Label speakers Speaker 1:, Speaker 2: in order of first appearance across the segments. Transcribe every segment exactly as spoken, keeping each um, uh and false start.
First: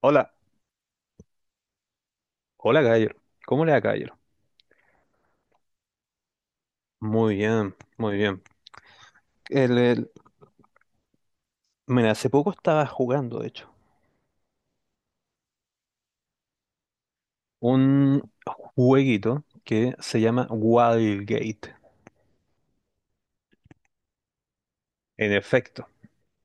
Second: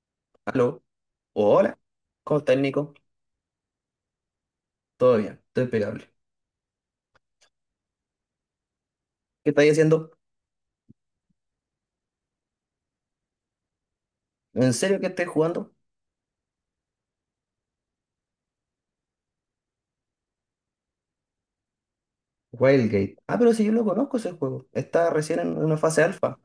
Speaker 1: Hola,
Speaker 2: Aló, hola, ¿cómo estás,
Speaker 1: hola
Speaker 2: Nico?
Speaker 1: Gayer. ¿Cómo le va, Gayer?
Speaker 2: Todo bien, estoy impecable.
Speaker 1: Muy bien, muy bien.
Speaker 2: ¿Qué estáis
Speaker 1: El, el-
Speaker 2: haciendo?
Speaker 1: Mira, hace poco estaba jugando, de hecho,
Speaker 2: ¿En serio que estáis jugando?
Speaker 1: un jueguito que se llama Wildgate.
Speaker 2: Wildgate. Ah, pero si yo lo conozco ese juego. Está
Speaker 1: En
Speaker 2: recién en una
Speaker 1: efecto,
Speaker 2: fase alfa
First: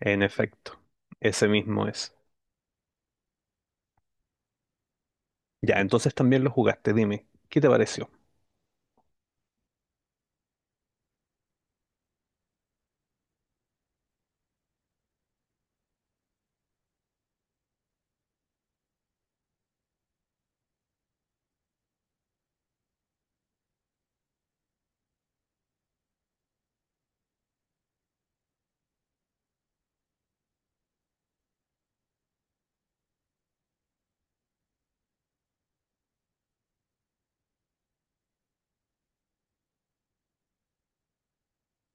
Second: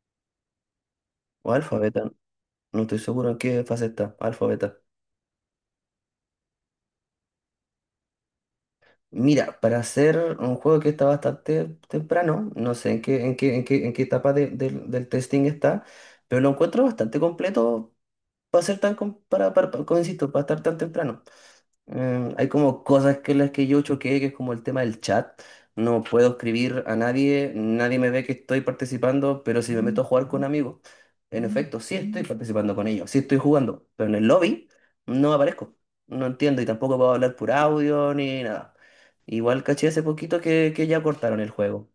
Speaker 1: en efecto. Ese
Speaker 2: o alfa
Speaker 1: mismo
Speaker 2: beta.
Speaker 1: es.
Speaker 2: No estoy seguro en qué fase está, alfa beta.
Speaker 1: Ya, entonces también lo jugaste, dime, ¿qué te pareció?
Speaker 2: Mira, para hacer un juego que está bastante temprano, no sé en qué, en qué, en qué, en qué etapa de- del del testing está, pero lo encuentro bastante completo para ser tan, com- para, para, para- como insisto, para estar tan temprano. Eh, hay como cosas que las que yo choqué, que es como el tema del chat. No puedo escribir a nadie, nadie me ve que estoy participando, pero si me meto a jugar con amigos, en efecto, sí estoy participando con ellos, sí estoy jugando, pero en el lobby no aparezco, no entiendo y tampoco puedo hablar por audio ni nada. Igual caché hace poquito que, que ya cortaron el juego,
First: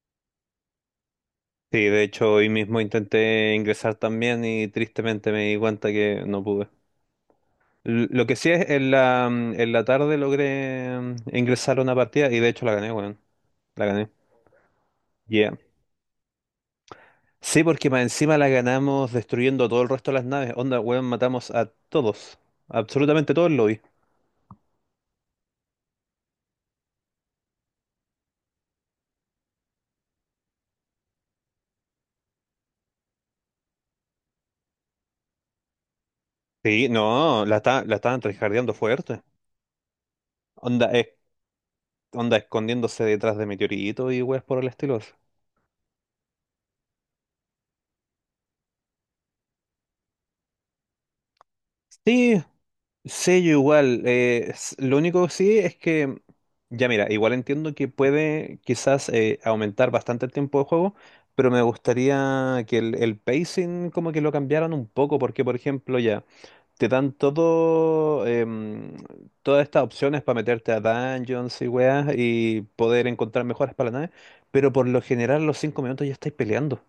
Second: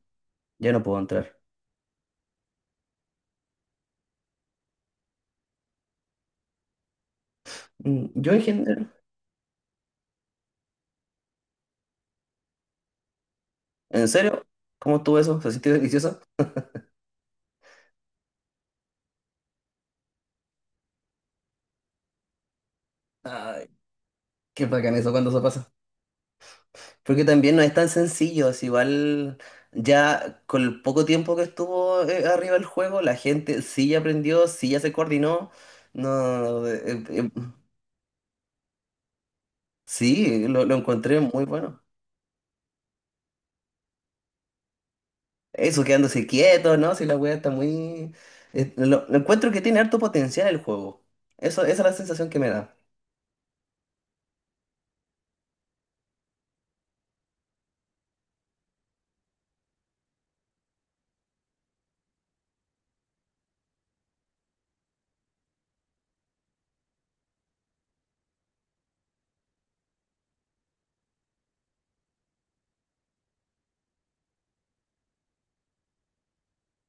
Speaker 2: ya no puedo entrar.
Speaker 1: Sí, de hecho hoy mismo intenté ingresar también y tristemente me di cuenta que no pude. L-
Speaker 2: Mm,
Speaker 1: Lo
Speaker 2: Yo
Speaker 1: que
Speaker 2: en
Speaker 1: sí es, en
Speaker 2: general,
Speaker 1: la, mm, en la tarde logré mm, ingresar a una partida y de hecho la gané, weón. La
Speaker 2: ¿en
Speaker 1: gané.
Speaker 2: serio? ¿Cómo estuvo eso?
Speaker 1: Yeah.
Speaker 2: ¿Se sintió delicioso?
Speaker 1: Sí, porque más encima la ganamos destruyendo todo el resto de las naves. Onda, weón, matamos a todos. Absolutamente todos lo
Speaker 2: Ay,
Speaker 1: vi.
Speaker 2: qué bacán eso cuando se pasa. Porque también no es tan sencillo, es igual ya con el poco tiempo que estuvo eh, arriba el juego, la gente sí ya aprendió, sí ya se coordinó. No, eh,
Speaker 1: Sí,
Speaker 2: eh, em,
Speaker 1: no, la, esta- la estaban tryhardeando fuerte.
Speaker 2: sí, lo, lo
Speaker 1: Onda, es-
Speaker 2: encontré muy bueno.
Speaker 1: Onda, escondiéndose detrás de meteoritos y weas por el estilo.
Speaker 2: Eso quedándose quieto, ¿no? Si la wea está muy. eh, lo, lo encuentro que tiene harto potencial el juego. Eso, esa es la sensación que
Speaker 1: Sí,
Speaker 2: me da.
Speaker 1: sí, yo igual. Eh, s- lo único que sí es que, ya mira, igual entiendo que puede quizás eh, aumentar bastante el tiempo de juego, pero me gustaría que el, el pacing como que lo cambiaran un poco, porque por ejemplo ya te dan todo, em, todas estas opciones para meterte a dungeons y weas y poder encontrar mejoras para la nave, pero por lo general los cinco minutos ya estáis peleando.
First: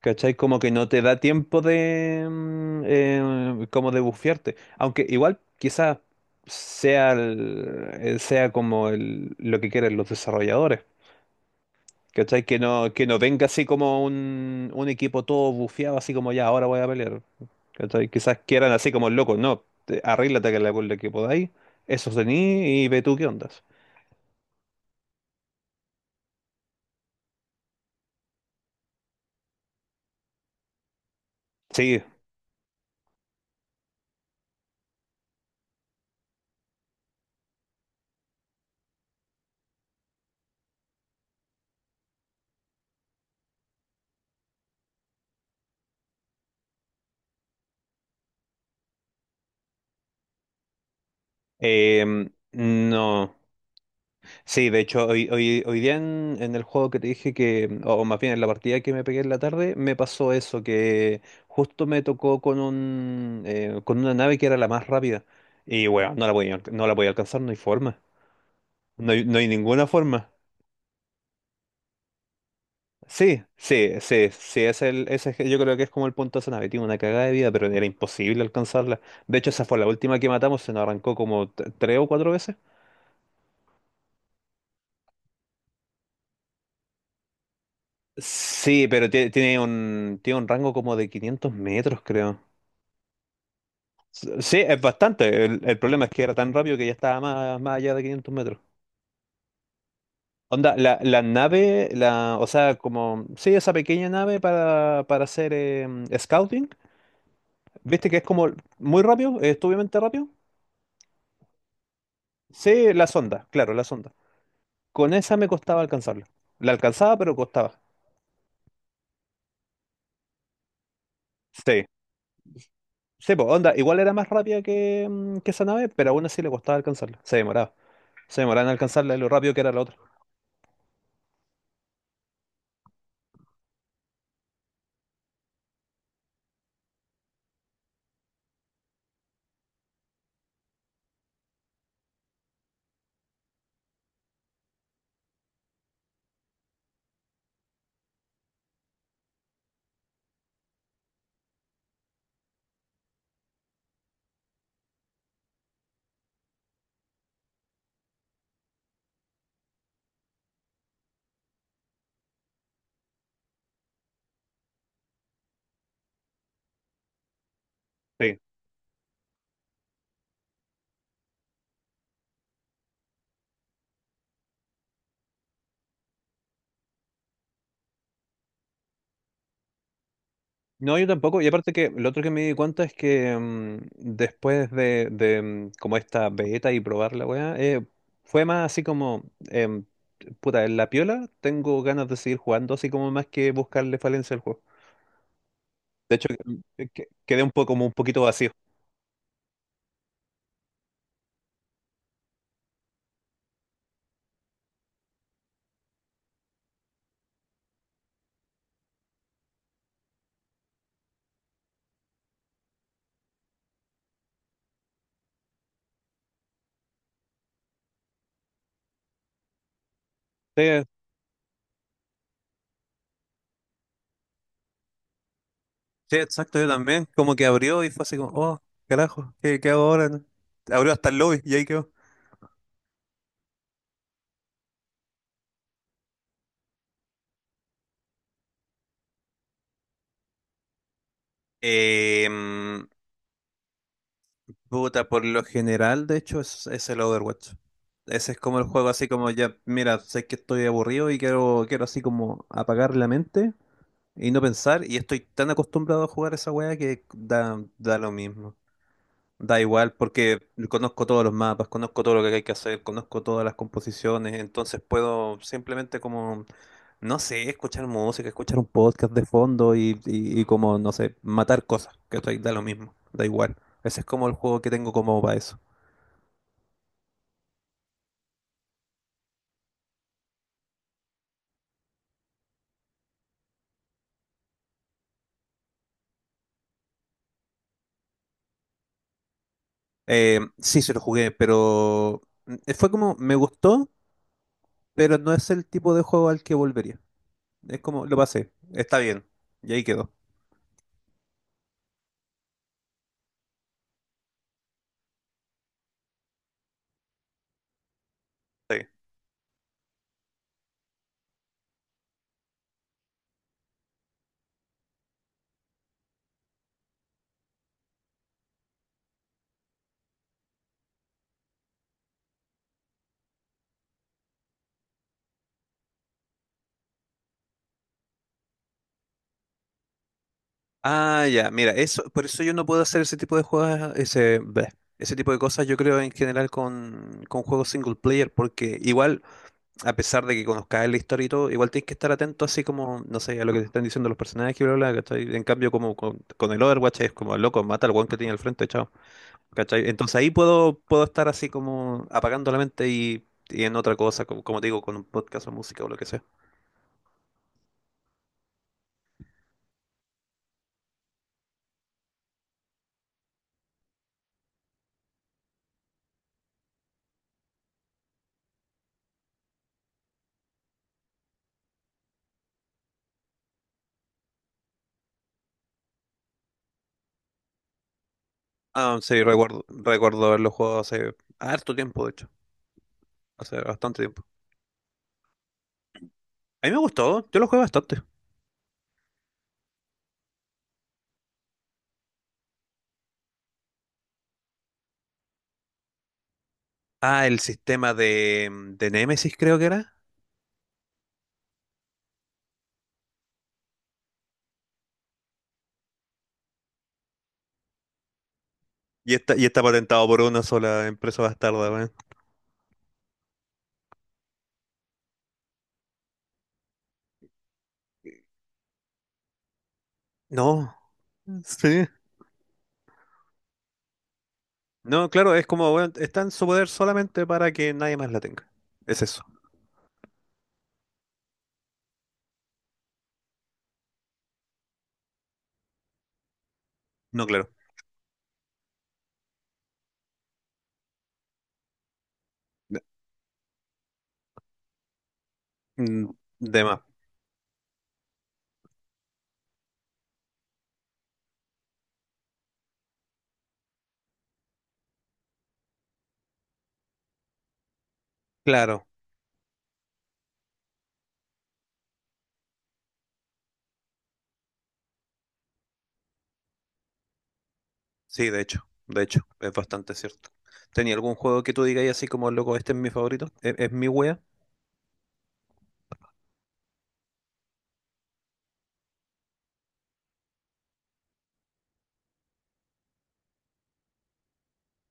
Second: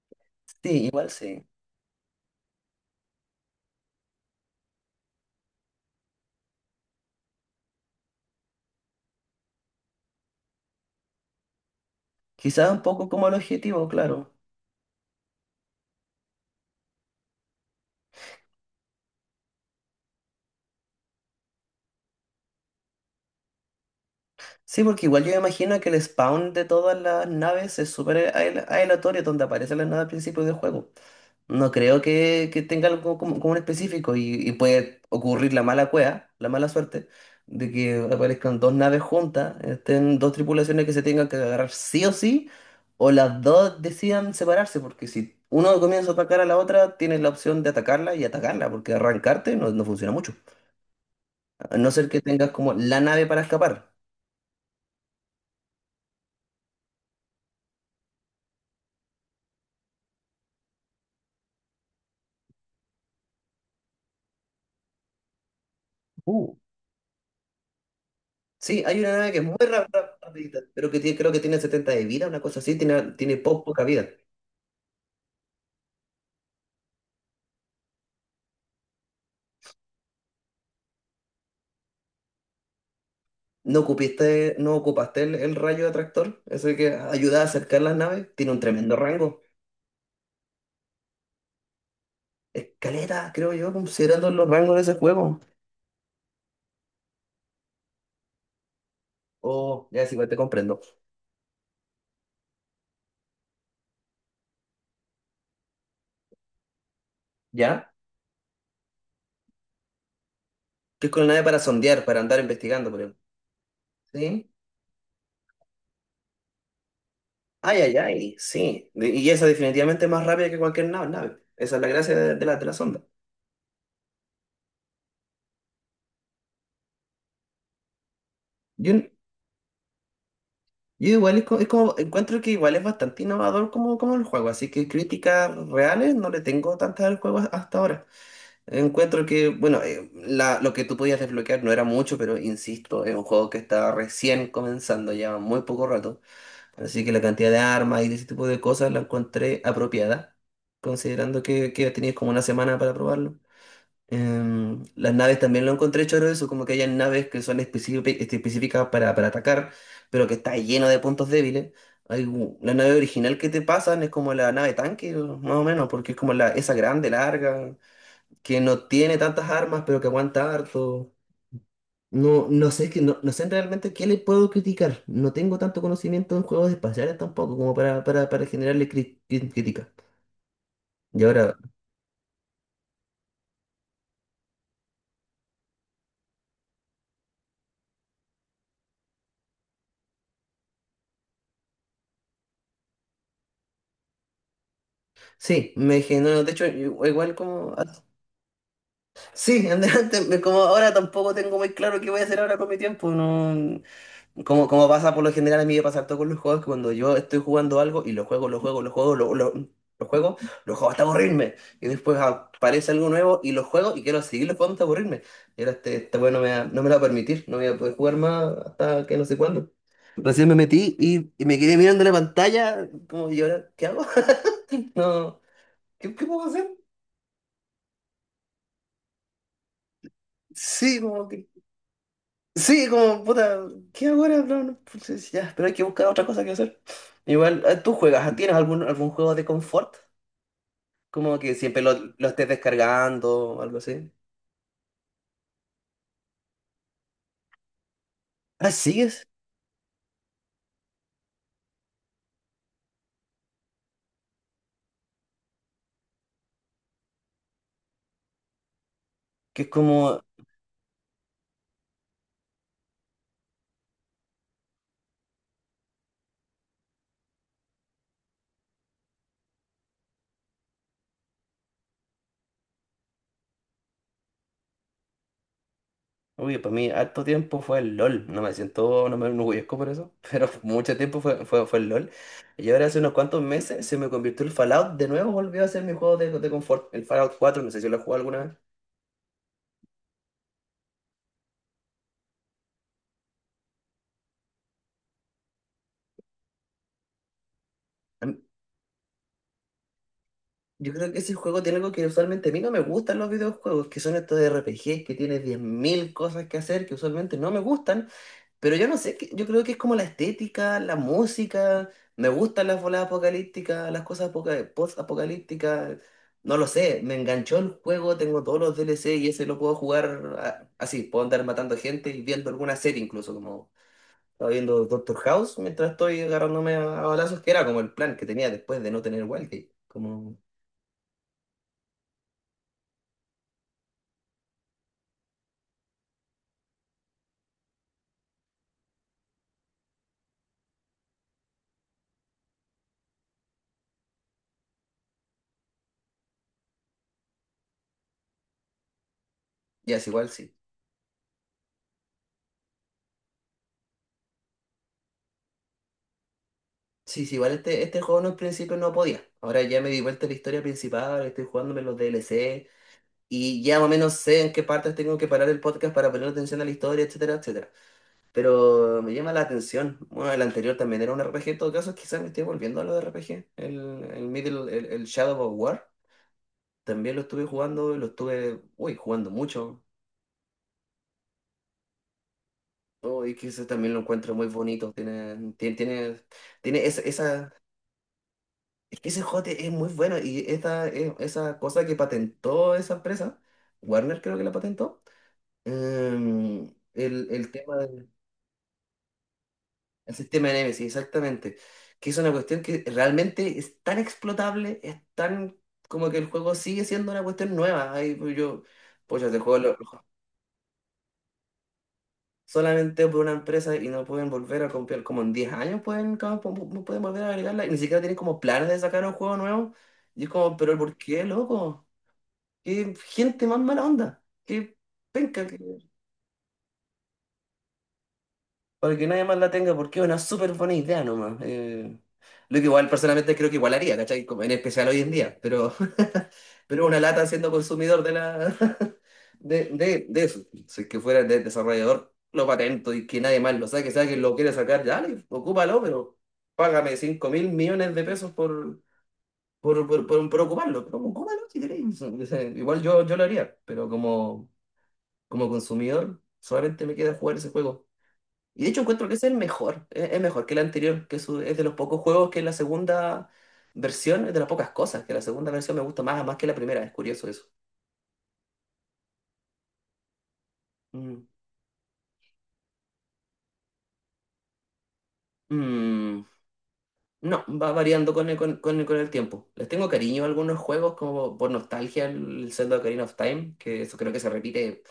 Speaker 1: ¿Cachai? Como que
Speaker 2: Sí,
Speaker 1: no te
Speaker 2: igual
Speaker 1: da
Speaker 2: sí.
Speaker 1: tiempo de, mm, eh, como de bufiarte. Aunque igual quizás sea, el- eh, sea como el- lo que quieren los desarrolladores. ¿Cachai? Que
Speaker 2: Quizás un
Speaker 1: no, que
Speaker 2: poco
Speaker 1: no
Speaker 2: como el
Speaker 1: venga así
Speaker 2: objetivo,
Speaker 1: como
Speaker 2: claro.
Speaker 1: un, un equipo todo bufeado, así como ya, ahora voy a pelear. ¿Cachai? Quizás quieran así como locos, no, te- arríglate que la, con lo que podáis, eso tení y ve tú qué ondas.
Speaker 2: Sí, porque igual yo me imagino que el spawn de todas las naves es súper ael- aleatorio donde aparecen las naves al principio del juego. No creo
Speaker 1: Sí,
Speaker 2: que, que tenga algo como, como un específico y, y puede ocurrir la mala cueva, la mala suerte, de que aparezcan dos naves juntas, estén dos tripulaciones que se tengan que agarrar sí o sí, o las dos decidan separarse, porque si uno comienza a atacar a la otra, tienes la opción de atacarla y atacarla, porque arrancarte no, no funciona mucho, a no ser que
Speaker 1: eh,
Speaker 2: tengas como la nave
Speaker 1: no.
Speaker 2: para escapar.
Speaker 1: Sí, de hecho, hoy, hoy, hoy día en, en el juego que te dije que, mm, o más bien en la partida que me pegué en la tarde, me pasó eso, que justo me tocó con un, eh, con una nave que era la más rápida. Y bueno, no la podía,
Speaker 2: Uh.
Speaker 1: alca- no la podía alcanzar, no hay forma.
Speaker 2: Sí, hay
Speaker 1: No
Speaker 2: una
Speaker 1: hay,
Speaker 2: nave
Speaker 1: no
Speaker 2: que es
Speaker 1: hay
Speaker 2: muy
Speaker 1: ninguna
Speaker 2: ra- ra-
Speaker 1: forma.
Speaker 2: rapidita, pero que tiene- creo que tiene setenta de vida, una cosa así, tiene, tiene
Speaker 1: Sí,
Speaker 2: po- poca
Speaker 1: sí,
Speaker 2: vida.
Speaker 1: sí, sí, ese es el, ese es- yo creo que es como el punto de esa nave, tiene una cagada de vida, pero era imposible alcanzarla. De hecho, esa fue la última que matamos, se nos arrancó como t- tres o cuatro veces.
Speaker 2: ¿No ocupaste, no ocupaste el, el rayo de atractor? Ese que ayuda a acercar las naves. Tiene un
Speaker 1: Sí,
Speaker 2: tremendo
Speaker 1: pero tie-
Speaker 2: rango.
Speaker 1: tiene un, tiene un rango como de quinientos metros, creo.
Speaker 2: Escaleta, creo yo, considerando los
Speaker 1: Sí,
Speaker 2: rangos
Speaker 1: es
Speaker 2: de ese juego.
Speaker 1: bastante. El, el problema es que era tan rápido que ya estaba más, más allá de quinientos metros.
Speaker 2: Oh, ya, sí, igual te
Speaker 1: Onda,
Speaker 2: comprendo.
Speaker 1: la, la nave, la, o sea, como, sí, esa pequeña nave para, para hacer em, scouting,
Speaker 2: ¿Ya?
Speaker 1: viste que es como muy rápido, es obviamente rápido.
Speaker 2: Que es con la nave para sondear, para andar investigando,
Speaker 1: Sí,
Speaker 2: por
Speaker 1: la
Speaker 2: ejemplo.
Speaker 1: sonda, claro, la sonda.
Speaker 2: ¿Sí?
Speaker 1: Con esa me costaba alcanzarla. La alcanzaba, pero costaba.
Speaker 2: Ay, ay, ay, sí. De- Y esa definitivamente es más rápida que cualquier nave. nave. Esa es
Speaker 1: Sí,
Speaker 2: la gracia de, de la, de la sonda.
Speaker 1: sí, pues, onda, igual era más rápida que, mm, que esa nave, pero aún así le costaba alcanzarla. Se demoraba. Se demoraba en
Speaker 2: Yo,
Speaker 1: alcanzarla y lo rápido que era la otra.
Speaker 2: Yo igual es co- es como, encuentro que igual es bastante innovador como, como el juego, así que críticas reales no le tengo tantas al juego hasta ahora. Encuentro que, bueno, eh, la- lo que tú podías desbloquear no era mucho, pero insisto, es un juego que está recién comenzando, lleva muy poco rato, así que la cantidad de armas y de ese tipo de cosas la encontré apropiada, considerando que, que tenías como una semana para probarlo. Em, las naves también lo encontré choro eso, como que hay naves que son específi- este, específicas para, para atacar, pero que está lleno de puntos débiles. Hay u- la nave original que te pasan es como la nave tanque, más o menos, porque es como la, esa grande, larga,
Speaker 1: Sí.
Speaker 2: que no tiene tantas armas, pero que aguanta harto. No, no sé, que no, no sé realmente qué le puedo criticar. No tengo tanto conocimiento en juegos espaciales tampoco como para, para, para generarle cri- cri- crítica.
Speaker 1: No, yo
Speaker 2: Y
Speaker 1: tampoco. Y
Speaker 2: ahora,
Speaker 1: aparte que lo otro que me di cuenta es que mm, después de, de, mm, como esta beta y probar la weá, eh, fue más así como, em, puta, en la piola tengo ganas de seguir jugando, así como más que buscarle falencia al juego.
Speaker 2: sí, me
Speaker 1: De hecho,
Speaker 2: generó, de hecho,
Speaker 1: que- que-
Speaker 2: igual
Speaker 1: quedé un poco,
Speaker 2: como
Speaker 1: como un poquito vacío.
Speaker 2: Sí, adelante, me- como ahora tampoco tengo muy claro qué voy a hacer ahora con mi tiempo, no, como, como pasa por lo general a mí me pasa todo con los juegos, que cuando yo estoy jugando algo y lo juego, lo juego, lo juego, lo, lo, lo juego, lo juego hasta aburrirme, y después aparece algo nuevo y lo juego y quiero seguirlo jugando hasta aburrirme, y ahora este, este juego no me, va- no me lo va a permitir, no voy a poder jugar más hasta que no sé cuándo. Recién me
Speaker 1: Sí,
Speaker 2: metí y, y me quedé mirando la pantalla, como, ¿y ahora qué hago? No, ¿qué,
Speaker 1: sí,
Speaker 2: qué puedo
Speaker 1: exacto, yo
Speaker 2: hacer?
Speaker 1: también. Como que abrió y fue así como, oh, carajo, ¿qué, qué hago ahora? Abrió
Speaker 2: Sí,
Speaker 1: hasta el
Speaker 2: como,
Speaker 1: lobby
Speaker 2: que.
Speaker 1: y ahí quedó.
Speaker 2: Sí, como, puta, ¿qué hago ahora? No, no, pues, es- ya, pero hay que buscar otra cosa que hacer. Igual, eh, ¿tú juegas? ¿Tienes algún, algún juego de confort? Como que siempre lo, lo estés
Speaker 1: Em,
Speaker 2: descargando o algo así.
Speaker 1: Puta, por lo general, de hecho, es, es el Overwatch. Ese es como el
Speaker 2: Ah,
Speaker 1: juego así
Speaker 2: ¿sigues?
Speaker 1: como ya, mira, sé que estoy aburrido y quiero, quiero así como apagar la mente y no pensar. Y estoy tan acostumbrado a jugar esa weá que da, da lo mismo. Da
Speaker 2: Que es
Speaker 1: igual
Speaker 2: como,
Speaker 1: porque conozco todos los mapas, conozco todo lo que hay que hacer, conozco todas las composiciones, entonces puedo simplemente como, no sé, escuchar música, escuchar un podcast de fondo y, y, y como, no sé, matar cosas, que estoy, da lo mismo, da igual. Ese es como el juego que tengo como para eso.
Speaker 2: uy, para mí harto tiempo fue el L O L. No me siento, no me enorgullezco por eso, pero mucho tiempo fue, fue, fue el L O L. Y ahora hace unos cuantos meses se me convirtió el Fallout. De nuevo volvió a ser mi juego de, de confort. El Fallout cuatro no sé si lo he jugado alguna vez.
Speaker 1: Eh, sí, se lo jugué, pero mm, fue como, me gustó, pero no es el tipo de juego al que volvería. Es como, lo pasé, está bien, y ahí quedó.
Speaker 2: Yo creo que ese juego tiene algo que usualmente a mí no me gustan los videojuegos, que son estos R P Gs que tienes diez mil cosas que hacer que usualmente no me gustan, pero yo no sé, que- yo creo que es como la estética, la música, me gustan las voladas apocalípticas, las cosas apoca- post-apocalípticas, no lo sé, me enganchó el juego, tengo todos los D L C y ese lo puedo jugar a- así, puedo andar matando gente y viendo alguna serie incluso, como estaba viendo Doctor House mientras estoy agarrándome a, a balazos, que era como el plan que tenía después de no tener Wildgate, como...
Speaker 1: Ah, ya, mira, eso, por eso yo no puedo hacer ese tipo de juegos, ese, bleh, ese tipo de cosas, yo creo en general con, con juegos single player, porque igual, a pesar de que conozcas la historia y todo, igual tienes que estar atento así como, no sé, a lo que te están diciendo los personajes, bla, bla, bla, ¿cachai? En cambio, como con, con el Overwatch es como, loco, mata al weón que tiene al frente, chao, ¿cachai?
Speaker 2: Ya es
Speaker 1: Entonces
Speaker 2: igual,
Speaker 1: ahí
Speaker 2: sí.
Speaker 1: puedo, puedo estar así como apagando la mente y, y en otra cosa, como, como te digo, con un podcast o música o lo que sea.
Speaker 2: Sí, sí, igual este, este juego no al principio no podía. Ahora ya me di vuelta a la historia principal, estoy jugándome los D L C y ya más o menos sé en qué partes tengo que parar el podcast para poner atención a la historia, etcétera, etcétera. Pero me llama la atención. Bueno, el anterior también era un R P G, en todo caso, quizás me estoy volviendo a los R P G. El, el Middle, el, el Shadow of War, también lo estuve jugando, lo estuve, uy,
Speaker 1: Ah, sí,
Speaker 2: jugando
Speaker 1: recuerdo,
Speaker 2: mucho.
Speaker 1: recuerdo haberlo jugado hace harto tiempo, de hecho,
Speaker 2: Oh, y que
Speaker 1: hace
Speaker 2: ese también lo
Speaker 1: bastante tiempo.
Speaker 2: encuentro muy bonito. Tiene, tiene, tiene,
Speaker 1: A mí me
Speaker 2: tiene esa
Speaker 1: gustó, yo lo
Speaker 2: esa,
Speaker 1: jugué bastante.
Speaker 2: es que ese jote es muy bueno y esa eh, esa cosa que patentó esa empresa, Warner creo que la patentó, em,
Speaker 1: Ah,
Speaker 2: el,
Speaker 1: el
Speaker 2: el tema
Speaker 1: sistema
Speaker 2: del
Speaker 1: de, mm, de Nemesis creo que era.
Speaker 2: el sistema de Nemesis, exactamente, que es una cuestión que realmente es tan explotable, es tan como que el juego sigue siendo una cuestión nueva. Ahí pues yo,
Speaker 1: Y
Speaker 2: pues yo
Speaker 1: está,
Speaker 2: te
Speaker 1: y
Speaker 2: juego
Speaker 1: está
Speaker 2: lo-
Speaker 1: patentado
Speaker 2: lo-
Speaker 1: por una sola empresa bastarda, weón.
Speaker 2: solamente por una empresa y no pueden volver a comprar, como en diez años pueden, como, pu- pu- pueden volver a agregarla y ni siquiera tienen como planes de sacar un juego nuevo. Y es como,
Speaker 1: No,
Speaker 2: pero ¿por qué,
Speaker 1: sí.
Speaker 2: loco? Qué gente más mala onda. Qué
Speaker 1: No, claro,
Speaker 2: penca.
Speaker 1: es
Speaker 2: que-
Speaker 1: como, weón, está en su poder solamente para que nadie más la tenga.
Speaker 2: Para
Speaker 1: Es
Speaker 2: que
Speaker 1: eso.
Speaker 2: nadie más la tenga, porque es una súper buena idea nomás. Eh, lo que igual personalmente creo que igual haría, ¿cachai? Como en especial hoy en día. Pero, pero una
Speaker 1: No,
Speaker 2: lata
Speaker 1: claro.
Speaker 2: siendo consumidor de la de, de, de eso. Si es que fuera de desarrollador, lo
Speaker 1: De,
Speaker 2: patento y que nadie más lo saque, sea que lo quiere sacar, dale, ocúpalo,
Speaker 1: mm,
Speaker 2: pero
Speaker 1: de más.
Speaker 2: págame cinco mil millones de pesos por, por, por, por, por ocuparlo. Pero ocúpalo si queréis. O sea, igual yo, yo lo haría, pero como. Como consumidor, solamente me queda jugar ese juego. Y de hecho
Speaker 1: Claro,
Speaker 2: encuentro que ese es el mejor, es, es mejor que el anterior, que su- es de los pocos juegos que la segunda versión, es de las pocas cosas, que la segunda versión me gusta más, más que la primera, es curioso eso.
Speaker 1: sí, de hecho, de hecho, es bastante cierto. ¿Tenía algún
Speaker 2: Mm.
Speaker 1: juego que tú digas así como, loco, este es mi favorito? ¿Es, es mi wea?
Speaker 2: Mm, No, va variando con el, con, con- el, con el tiempo. Les tengo cariño a algunos juegos, como por nostalgia, el Zelda Ocarina of Time, que eso creo que se repite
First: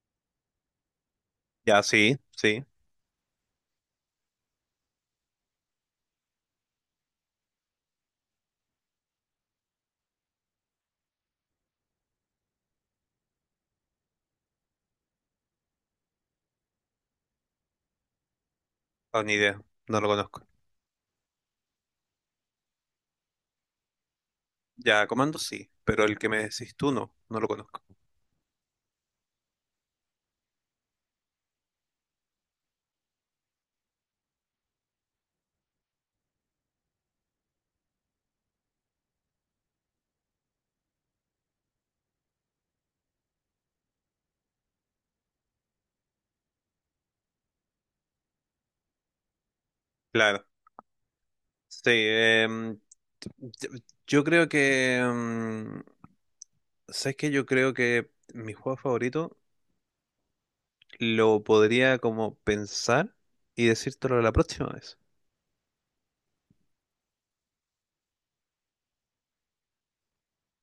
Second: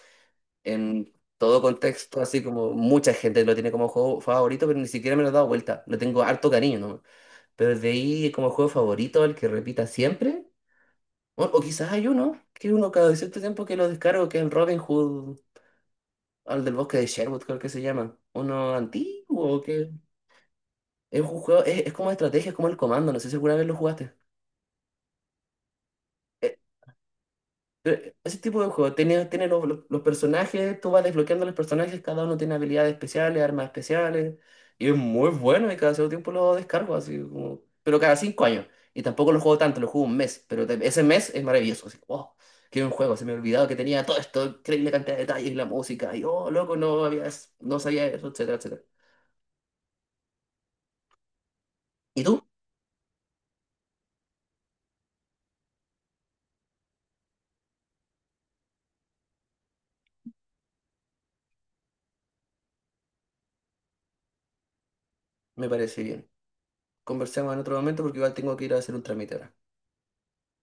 Speaker 2: en todo
Speaker 1: Ya, sí,
Speaker 2: contexto, así
Speaker 1: sí.
Speaker 2: como mucha gente lo tiene como juego favorito, pero ni siquiera me lo he dado vuelta. Lo tengo harto cariño, ¿no? Pero de ahí como juego favorito, el que repita siempre. O, o quizás hay uno, que uno cada cierto tiempo que lo descargo, que es el Robin Hood, al del bosque de Sherwood, creo que se llama. Uno
Speaker 1: Ah, ni idea,
Speaker 2: antiguo, que
Speaker 1: no lo conozco.
Speaker 2: es un juego, es, es como de estrategia, es como el comando, no sé si alguna vez lo jugaste.
Speaker 1: Ya, Comando sí, pero el que me decís tú no, no lo conozco.
Speaker 2: Eh, Ese tipo de juego, tiene, tiene los, los- los personajes, tú vas desbloqueando los personajes, cada uno tiene habilidades especiales, armas especiales, y es muy bueno y cada cierto tiempo lo descargo, así como, pero cada cinco años. Y tampoco lo juego tanto, lo juego un mes, pero te- ese mes es maravilloso, así, wow, qué buen juego, se me ha olvidado que tenía todo esto, increíble cantidad de detalles, la música, y oh, loco, no había, no sabía eso, etcétera, etcétera.
Speaker 1: Claro. Sí,
Speaker 2: ¿Y tú?
Speaker 1: em, t- t- yo creo que... em, ¿Sabes qué? Yo creo que mi juego favorito lo podría como pensar y decírtelo la próxima vez.
Speaker 2: Me parece bien. Conversemos en otro momento porque igual tengo que ir a hacer un trámite ahora.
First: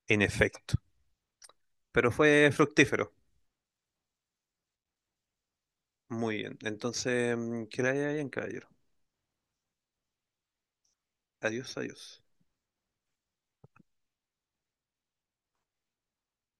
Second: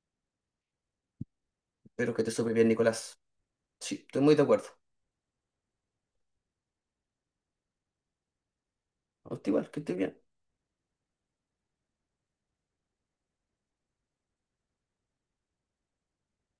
Speaker 1: En efecto. Pero
Speaker 2: Espero que te
Speaker 1: fue
Speaker 2: supe bien,
Speaker 1: fructífero.
Speaker 2: Nicolás. Sí, estoy muy de acuerdo.
Speaker 1: Muy bien. Entonces, mm, que la haya bien, caballero.
Speaker 2: A usted igual, que estés bien.
Speaker 1: Adiós, adiós.